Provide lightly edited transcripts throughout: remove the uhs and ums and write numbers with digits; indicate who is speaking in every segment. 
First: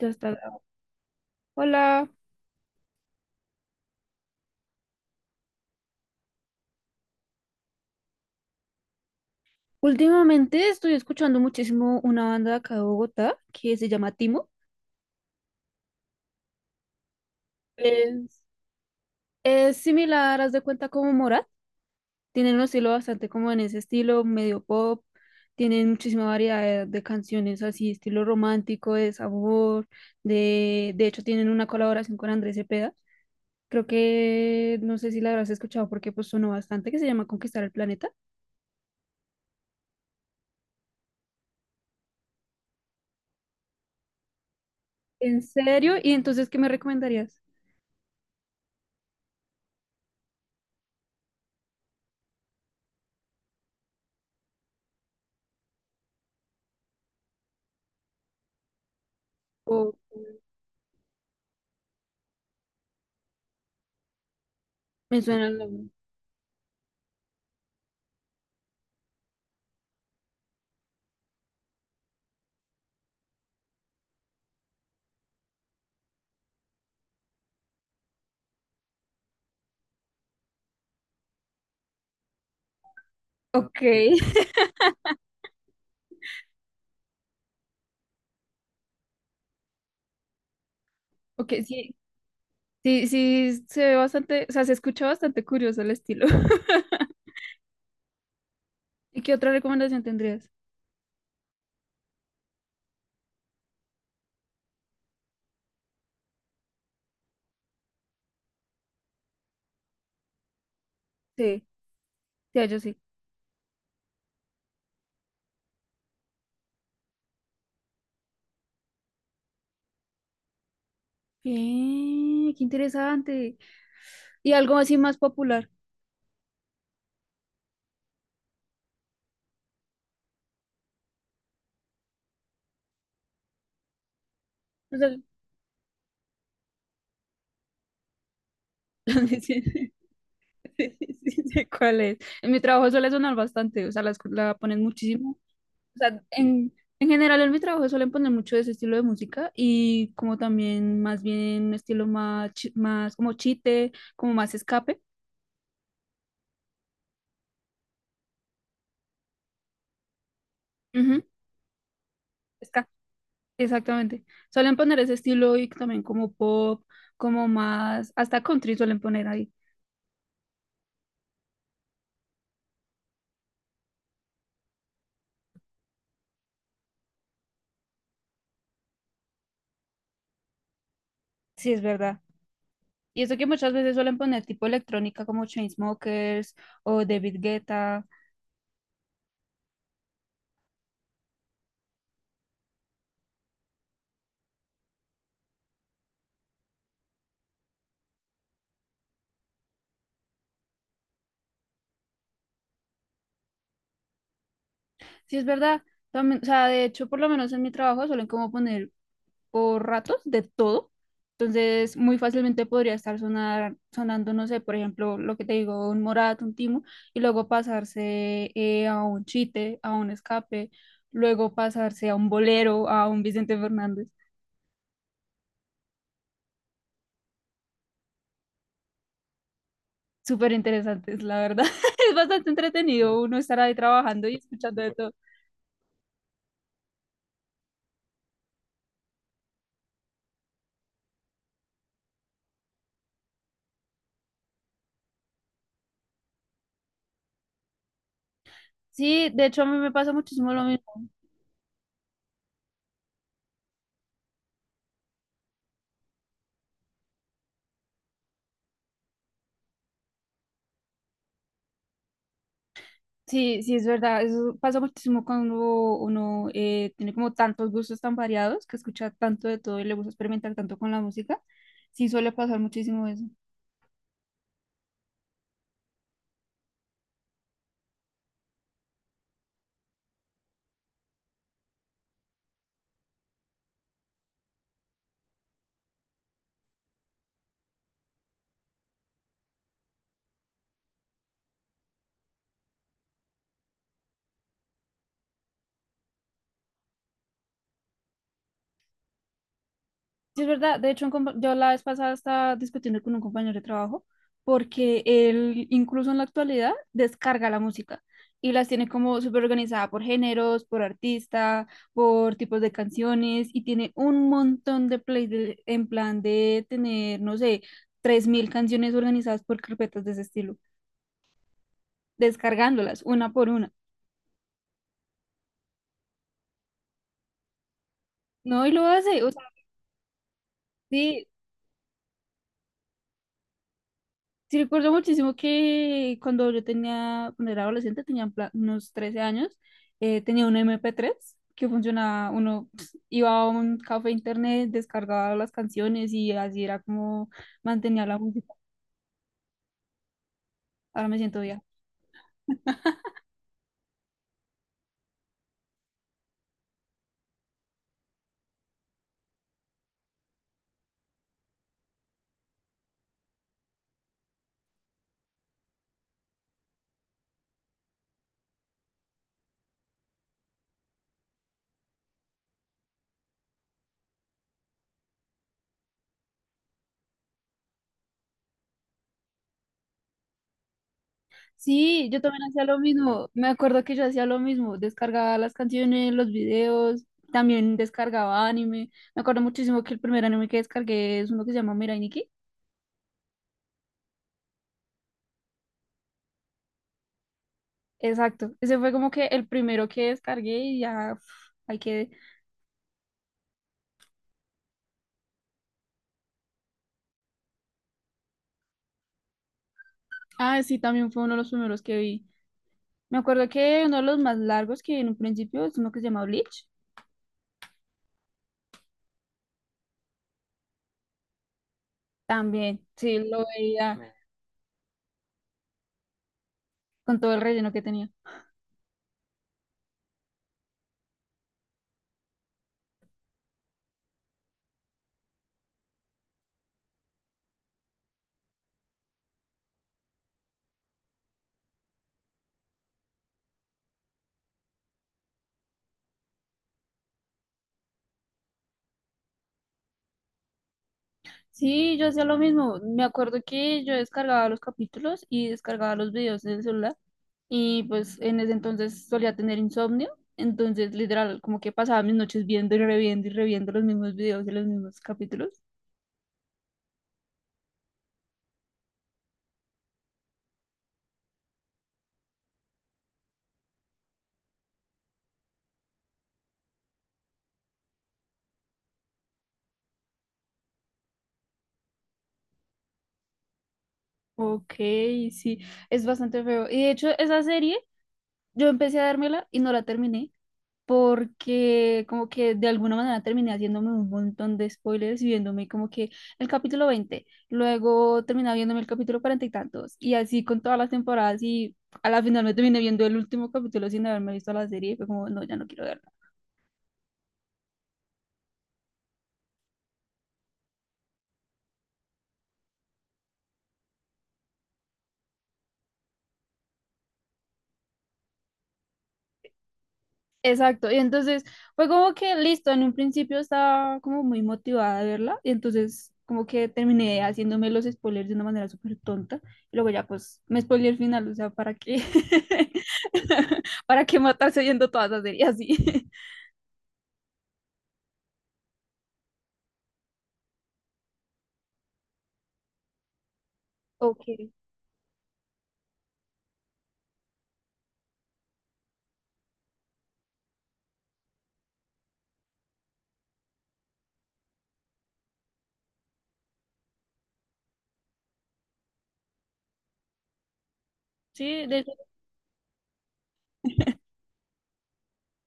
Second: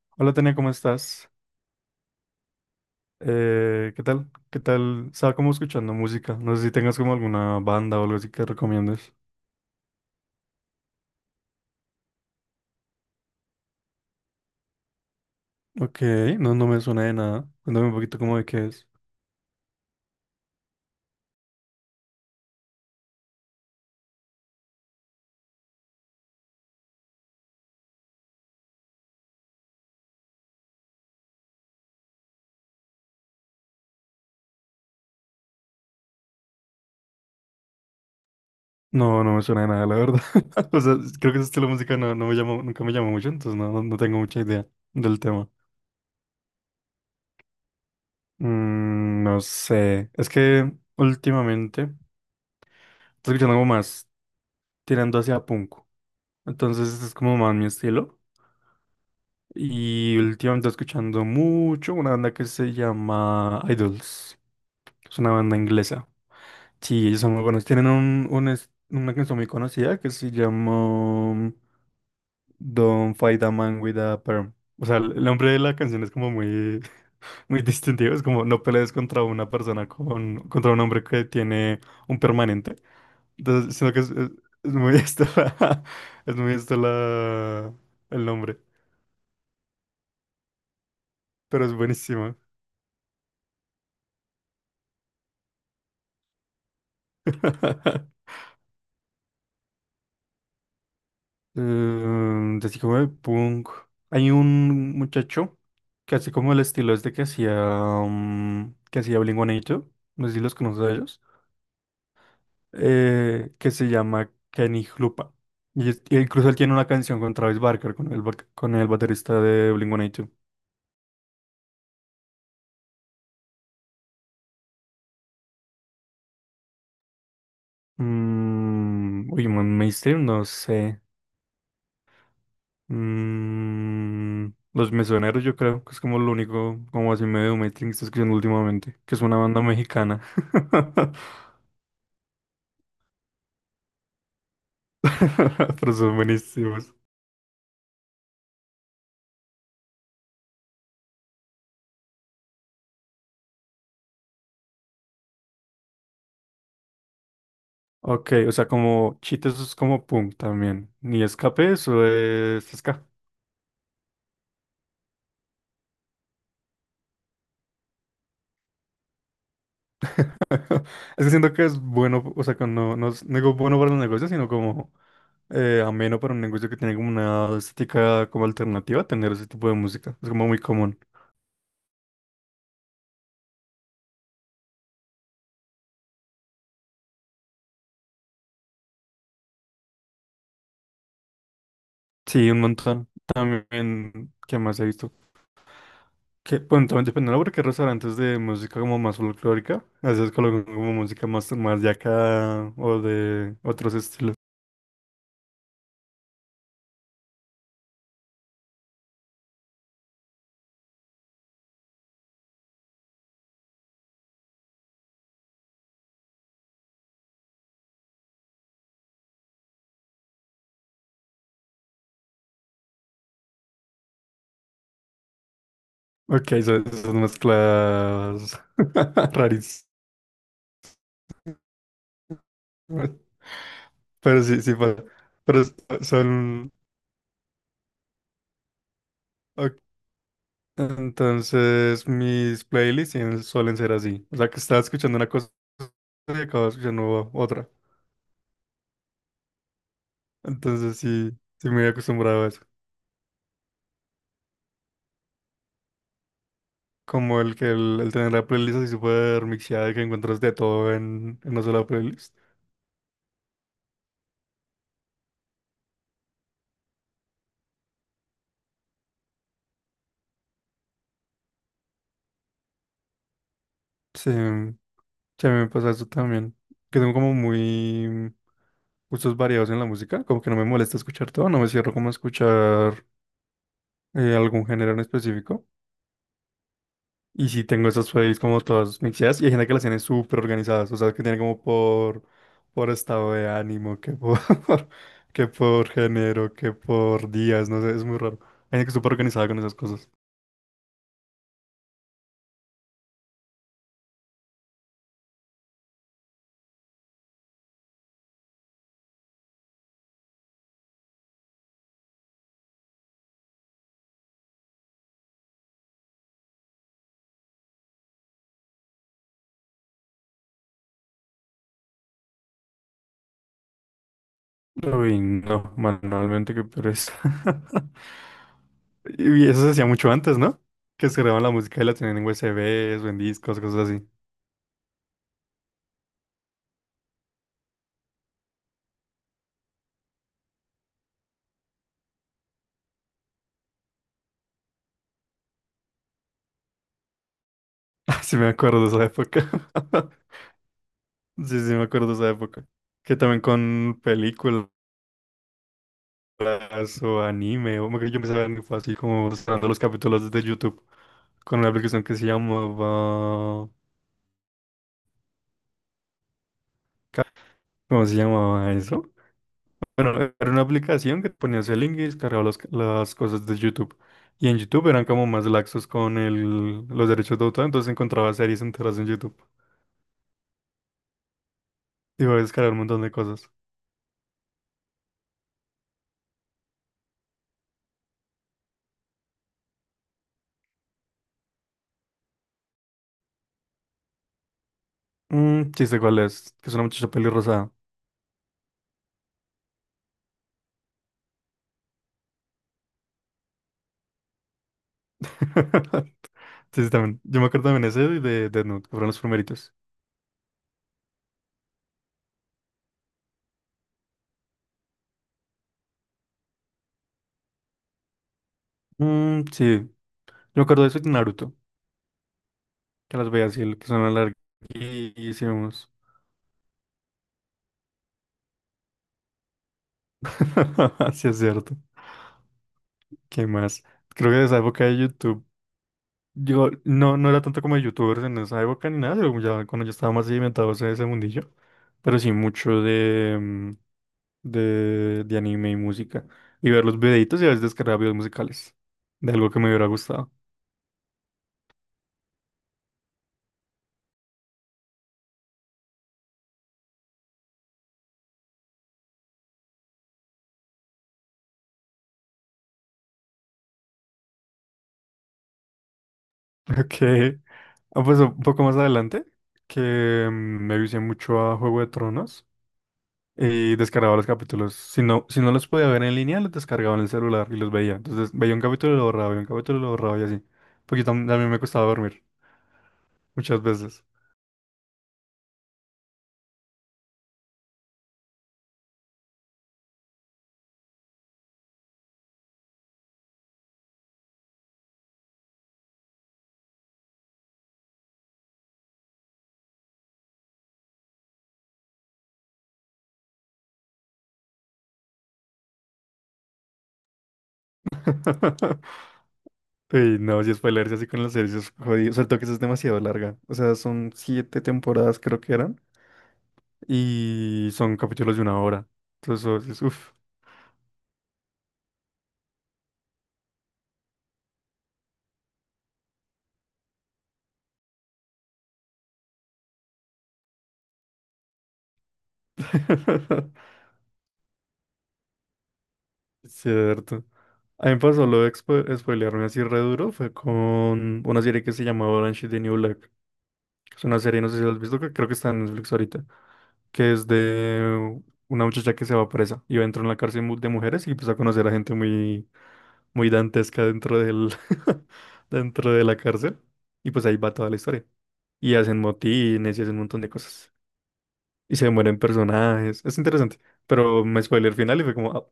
Speaker 1: Ya está
Speaker 2: Hola Tania,
Speaker 1: grabado.
Speaker 2: ¿cómo estás?
Speaker 1: Hola.
Speaker 2: ¿Qué tal? ¿Qué tal? Estaba como escuchando música. No sé si tengas como alguna banda o algo así que recomiendes.
Speaker 1: Últimamente estoy escuchando muchísimo una banda de acá de Bogotá que se llama Timo.
Speaker 2: Ok, no me suena de nada. Cuéntame un poquito como
Speaker 1: Es,
Speaker 2: de qué es.
Speaker 1: es similar, haz de cuenta como Morat. Tienen un estilo bastante como en ese estilo, medio pop. Tienen muchísima variedad de canciones así, estilo romántico, de sabor. De hecho, tienen una colaboración con Andrés Cepeda. Creo que no sé si la habrás escuchado porque pues sonó bastante, que se llama Conquistar el Planeta.
Speaker 2: No me suena de nada, la verdad. O sea, creo que ese estilo de música no me llamó, nunca me llamó mucho, entonces no tengo mucha idea del
Speaker 1: ¿En
Speaker 2: tema.
Speaker 1: serio? ¿Y entonces qué me recomendarías?
Speaker 2: No sé. Es que últimamente estoy escuchando algo más tirando hacia punk. Entonces este es como más mi estilo.
Speaker 1: O-
Speaker 2: Y últimamente estoy escuchando mucho una banda que se llama Idols. Es
Speaker 1: Me
Speaker 2: una
Speaker 1: suena
Speaker 2: banda
Speaker 1: el nombre.
Speaker 2: inglesa. Sí, ellos son muy buenos. Tienen una canción muy conocida que se llama Don't Fight a Man with a Perm. O sea, el nombre de la canción es como muy, muy distintivo. Es como no pelees contra una persona contra un hombre que tiene un permanente. Entonces,
Speaker 1: Ok.
Speaker 2: sino que es, es- es muy es muy esto la, el nombre.
Speaker 1: ok,
Speaker 2: Pero es
Speaker 1: sí,
Speaker 2: buenísimo.
Speaker 1: sí, sí, se ve bastante, o sea, se escucha bastante curioso el estilo. ¿Y qué otra recomendación tendrías?
Speaker 2: Así como de punk. Hay un muchacho que así como el estilo es de que hacía Blink-182, no sé si los conoces a ellos,
Speaker 1: Sí, sí, yo sí.
Speaker 2: que se llama Kenny Hlupa. Y incluso él tiene una canción con Travis Barker, con el baterista de Blink-182.
Speaker 1: Bien, qué interesante. Y algo así más popular.
Speaker 2: Uy, man, mainstream, no sé. Los
Speaker 1: O sea,
Speaker 2: Mesoneros, yo creo que es como lo único, como así medio mainstream que estoy escuchando últimamente, que es una
Speaker 1: sí,
Speaker 2: banda
Speaker 1: sí,
Speaker 2: mexicana.
Speaker 1: sí, sí sé cuál es. En mi trabajo suele sonar bastante, o sea, la ponen muchísimo.
Speaker 2: Pero
Speaker 1: O
Speaker 2: son
Speaker 1: sea,
Speaker 2: buenísimos.
Speaker 1: en general en mi trabajo suelen poner mucho de ese estilo de música y como también más bien un estilo más, más como chite, como más escape.
Speaker 2: Ok, o sea, como cheat eso es como punk también. Ni
Speaker 1: Ujú.
Speaker 2: escape, eso es escape.
Speaker 1: Exactamente. Suelen poner ese estilo y también como pop, como más, hasta country suelen poner ahí.
Speaker 2: Es que siento que es bueno, o sea, que no, no es no digo bueno para los negocios, sino como ameno para un negocio que tiene como una estética como alternativa, tener ese tipo de música. Es como muy común.
Speaker 1: Sí, es verdad. Y eso que muchas veces suelen poner tipo electrónica como Chainsmokers o David Guetta.
Speaker 2: Sí, un montón. También, ¿qué más he visto? Que, bueno, también dependiendo porque hay restaurantes de música como más folclórica, a veces colocan como música más de acá o de otros estilos.
Speaker 1: Sí, es verdad. También, o sea, de hecho, por lo menos en mi trabajo suelen como poner por ratos de todo. Entonces, muy fácilmente podría estar sonando, no sé, por ejemplo, lo que te digo, un Morat, un Timo, y luego pasarse a un Chite, a un Escape, luego pasarse a un Bolero, a un Vicente Fernández.
Speaker 2: Ok, son esas mezclas rarísimas.
Speaker 1: Súper interesantes, la verdad. Es bastante entretenido uno estar ahí trabajando y
Speaker 2: Pero sí, sí,
Speaker 1: escuchando de
Speaker 2: pasa,
Speaker 1: todo.
Speaker 2: pero son. Ok. Entonces, mis playlists suelen ser así. O sea, que estaba escuchando una cosa y acababa escuchando otra.
Speaker 1: Sí, de hecho a mí me pasa muchísimo lo
Speaker 2: Entonces,
Speaker 1: mismo.
Speaker 2: sí, sí me he acostumbrado a eso. Como el que el tener la playlist así súper mixeada y que encuentras de todo en una sola playlist.
Speaker 1: Sí, sí, es verdad. Eso pasa muchísimo cuando uno tiene como tantos gustos tan variados, que escucha tanto de todo y le gusta experimentar tanto con la música. Sí, suele pasar muchísimo eso.
Speaker 2: Sí. Sí, a mí me pasa eso también, que tengo como muy gustos variados en la música, como que no me molesta escuchar todo, no me cierro como a escuchar algún género en específico. Y sí tengo esas playlists como todas mixeadas y hay gente que las tiene súper organizadas, o sea, que tiene como por estado de ánimo, que por, que por género, que por días, no sé, es muy raro. Hay gente que es súper organizada con esas cosas.
Speaker 1: Sí, es verdad. De hecho, un yo la vez pasada estaba discutiendo con un compañero de trabajo porque él incluso en la actualidad descarga la música y las tiene como súper organizada por géneros, por artista, por tipos de canciones y tiene un montón de plays en plan de tener, no sé, 3000 canciones organizadas por carpetas de ese estilo, descargándolas una por una.
Speaker 2: Uy, no, manualmente que pereza.
Speaker 1: No, y lo hace. O sea,
Speaker 2: Y eso se hacía mucho antes, ¿no? Que se
Speaker 1: sí.
Speaker 2: grababan la música y la tenían en USBs o en discos, cosas así.
Speaker 1: Sí, recuerdo muchísimo que cuando yo tenía, cuando era adolescente, tenía en plan unos 13 años, tenía un MP3 que funcionaba, uno pues, iba a un café internet, descargaba las canciones y así era como mantenía la
Speaker 2: Sí me
Speaker 1: música.
Speaker 2: acuerdo de esa época.
Speaker 1: Ahora me siento
Speaker 2: Sí,
Speaker 1: vieja.
Speaker 2: sí me acuerdo de esa época. Que también con películas o anime, o que yo empecé a ver fue así como mostrando los capítulos desde YouTube con una aplicación que se llamaba. ¿Cómo se llamaba eso? Bueno, era una aplicación que ponías el link y descargaba las cosas de YouTube. Y en YouTube eran como más laxos con los derechos de autor, entonces encontraba series enteras en YouTube.
Speaker 1: Sí,
Speaker 2: Y
Speaker 1: yo
Speaker 2: iba a
Speaker 1: también hacía
Speaker 2: descargar un
Speaker 1: lo
Speaker 2: montón de
Speaker 1: mismo.
Speaker 2: cosas.
Speaker 1: Me acuerdo que yo hacía lo mismo. Descargaba las canciones, los videos, también descargaba anime. Me acuerdo muchísimo que el primer anime que descargué es uno que se llama Mirai Nikki.
Speaker 2: Chiste, ¿cuál es? Que es una muchacha pelirrosada.
Speaker 1: Exacto, ese fue como que el primero que descargué y ya uf, hay que...
Speaker 2: Sí, sí, también. Yo me acuerdo también ese y de Death Note, que fueron los primeritos.
Speaker 1: Ah, sí, también fue uno de los primeros que vi. Me acuerdo que uno de los más largos que vi en un principio es uno que se llama Bleach.
Speaker 2: Mm, sí, yo me acuerdo de eso y de Naruto,
Speaker 1: También,
Speaker 2: que
Speaker 1: sí,
Speaker 2: las veía
Speaker 1: lo
Speaker 2: así, que
Speaker 1: veía
Speaker 2: son larguísimos.
Speaker 1: con todo el relleno que tenía.
Speaker 2: Sí, es cierto. ¿Qué más? Creo que de esa época de YouTube. Yo no era tanto como de youtubers en esa época ni nada, pero ya cuando yo estaba más sedimentado en ese mundillo, pero sí mucho de anime y música. Y ver los videitos y a veces descargar videos musicales de algo que me hubiera gustado.
Speaker 1: Sí, yo hacía lo mismo. Me acuerdo que yo descargaba los capítulos y descargaba los videos en el celular y pues en ese entonces solía tener insomnio. Entonces, literal, como que pasaba mis noches viendo y reviendo los mismos videos y los mismos capítulos.
Speaker 2: Ok. Ah, pues un poco más adelante, que me vicié mucho a Juego de Tronos y descargaba los capítulos. Si no, si no los podía ver en línea, los descargaba en el celular y los veía. Entonces veía un capítulo y lo borraba, veía un capítulo y lo borraba y así. Porque también me costaba dormir muchas veces.
Speaker 1: Ok, sí, es bastante feo. Y de hecho, esa serie, yo empecé a dármela y no la terminé porque como que de alguna manera terminé haciéndome un montón de spoilers y viéndome como que el capítulo 20 luego terminaba viéndome el capítulo 40 y tantos, y así con todas las temporadas y a la final me terminé viendo el último capítulo sin haberme visto la serie y fue como, no, ya no quiero.
Speaker 2: Uy, no, si spoilerse así con los servicios jodidos, sobre todo que eso es demasiado larga. O sea, son siete temporadas creo que eran y son capítulos de una hora. Entonces, eso es uff.
Speaker 1: Exacto, y entonces fue como que listo, en un principio estaba como muy motivada de verla, y entonces como que terminé haciéndome los spoilers de una manera súper tonta, y luego ya pues me spoilé el final, o sea, ¿para qué? ¿Para qué matarse viendo todas las series así?
Speaker 2: Cierto. A mí me pasó lo de spoilearme así re duro, fue con una serie que se llama Orange is the New Black. Es una
Speaker 1: Ok,
Speaker 2: serie, no sé si la has visto, que creo que está en Netflix ahorita, que es de una muchacha que se va presa y va a entrar en la cárcel de mujeres y empieza a conocer a gente muy muy dantesca dentro de la cárcel. Y pues ahí va toda la historia. Y hacen motines y hacen un montón de cosas.
Speaker 1: sí,
Speaker 2: Y
Speaker 1: de
Speaker 2: se
Speaker 1: hecho,
Speaker 2: mueren personajes. Es interesante. Pero me spoiler el final y fue como, "Ah,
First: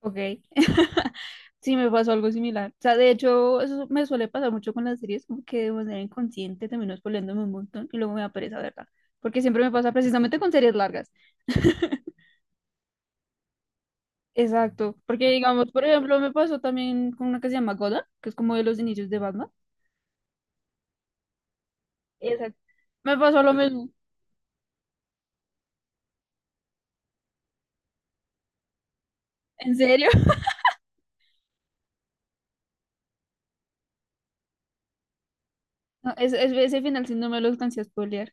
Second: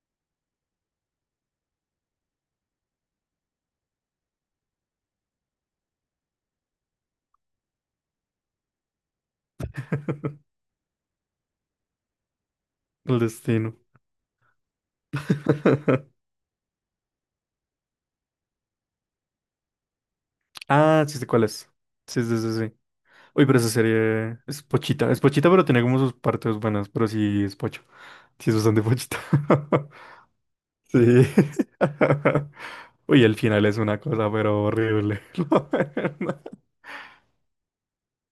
Speaker 1: ok. Sí, me pasó algo similar. O sea, de hecho, eso me suele pasar mucho con las series, como que de manera inconsciente termino spoileándome un montón y luego me da pereza verla. Porque siempre me pasa precisamente con series largas.
Speaker 2: el destino."
Speaker 1: Exacto, porque digamos, por ejemplo, me pasó también con una que se llama Gotham, que es como de los inicios de Batman.
Speaker 2: Ah, sí sé cuál es. Sí, sí, sí,
Speaker 1: Exacto.
Speaker 2: sí.
Speaker 1: Me pasó
Speaker 2: Uy,
Speaker 1: lo
Speaker 2: pero esa
Speaker 1: mismo.
Speaker 2: serie es pochita. Es pochita, pero tiene como sus partes buenas. Pero sí es pocho. Sí es bastante pochita.
Speaker 1: ¿En serio?
Speaker 2: Sí. Uy, el final es una cosa, pero horrible. La
Speaker 1: No,
Speaker 2: verdad.
Speaker 1: ese final sí no me lo alcancé a spoilear.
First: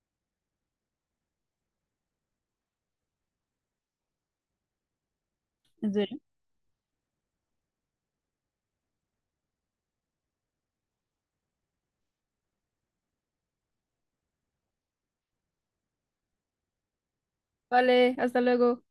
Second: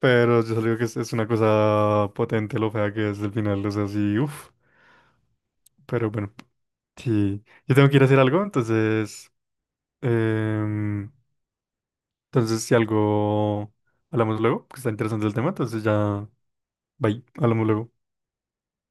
Speaker 2: Pero yo solo digo que es una cosa potente lo fea que es el final, o sea, sí, uff.
Speaker 1: ¿En
Speaker 2: Pero
Speaker 1: serio?
Speaker 2: bueno, sí. Yo tengo que ir a hacer algo, em, entonces, si algo hablamos luego, que está interesante el tema, entonces ya. Bye, hablamos luego.
Speaker 1: Vale, hasta luego.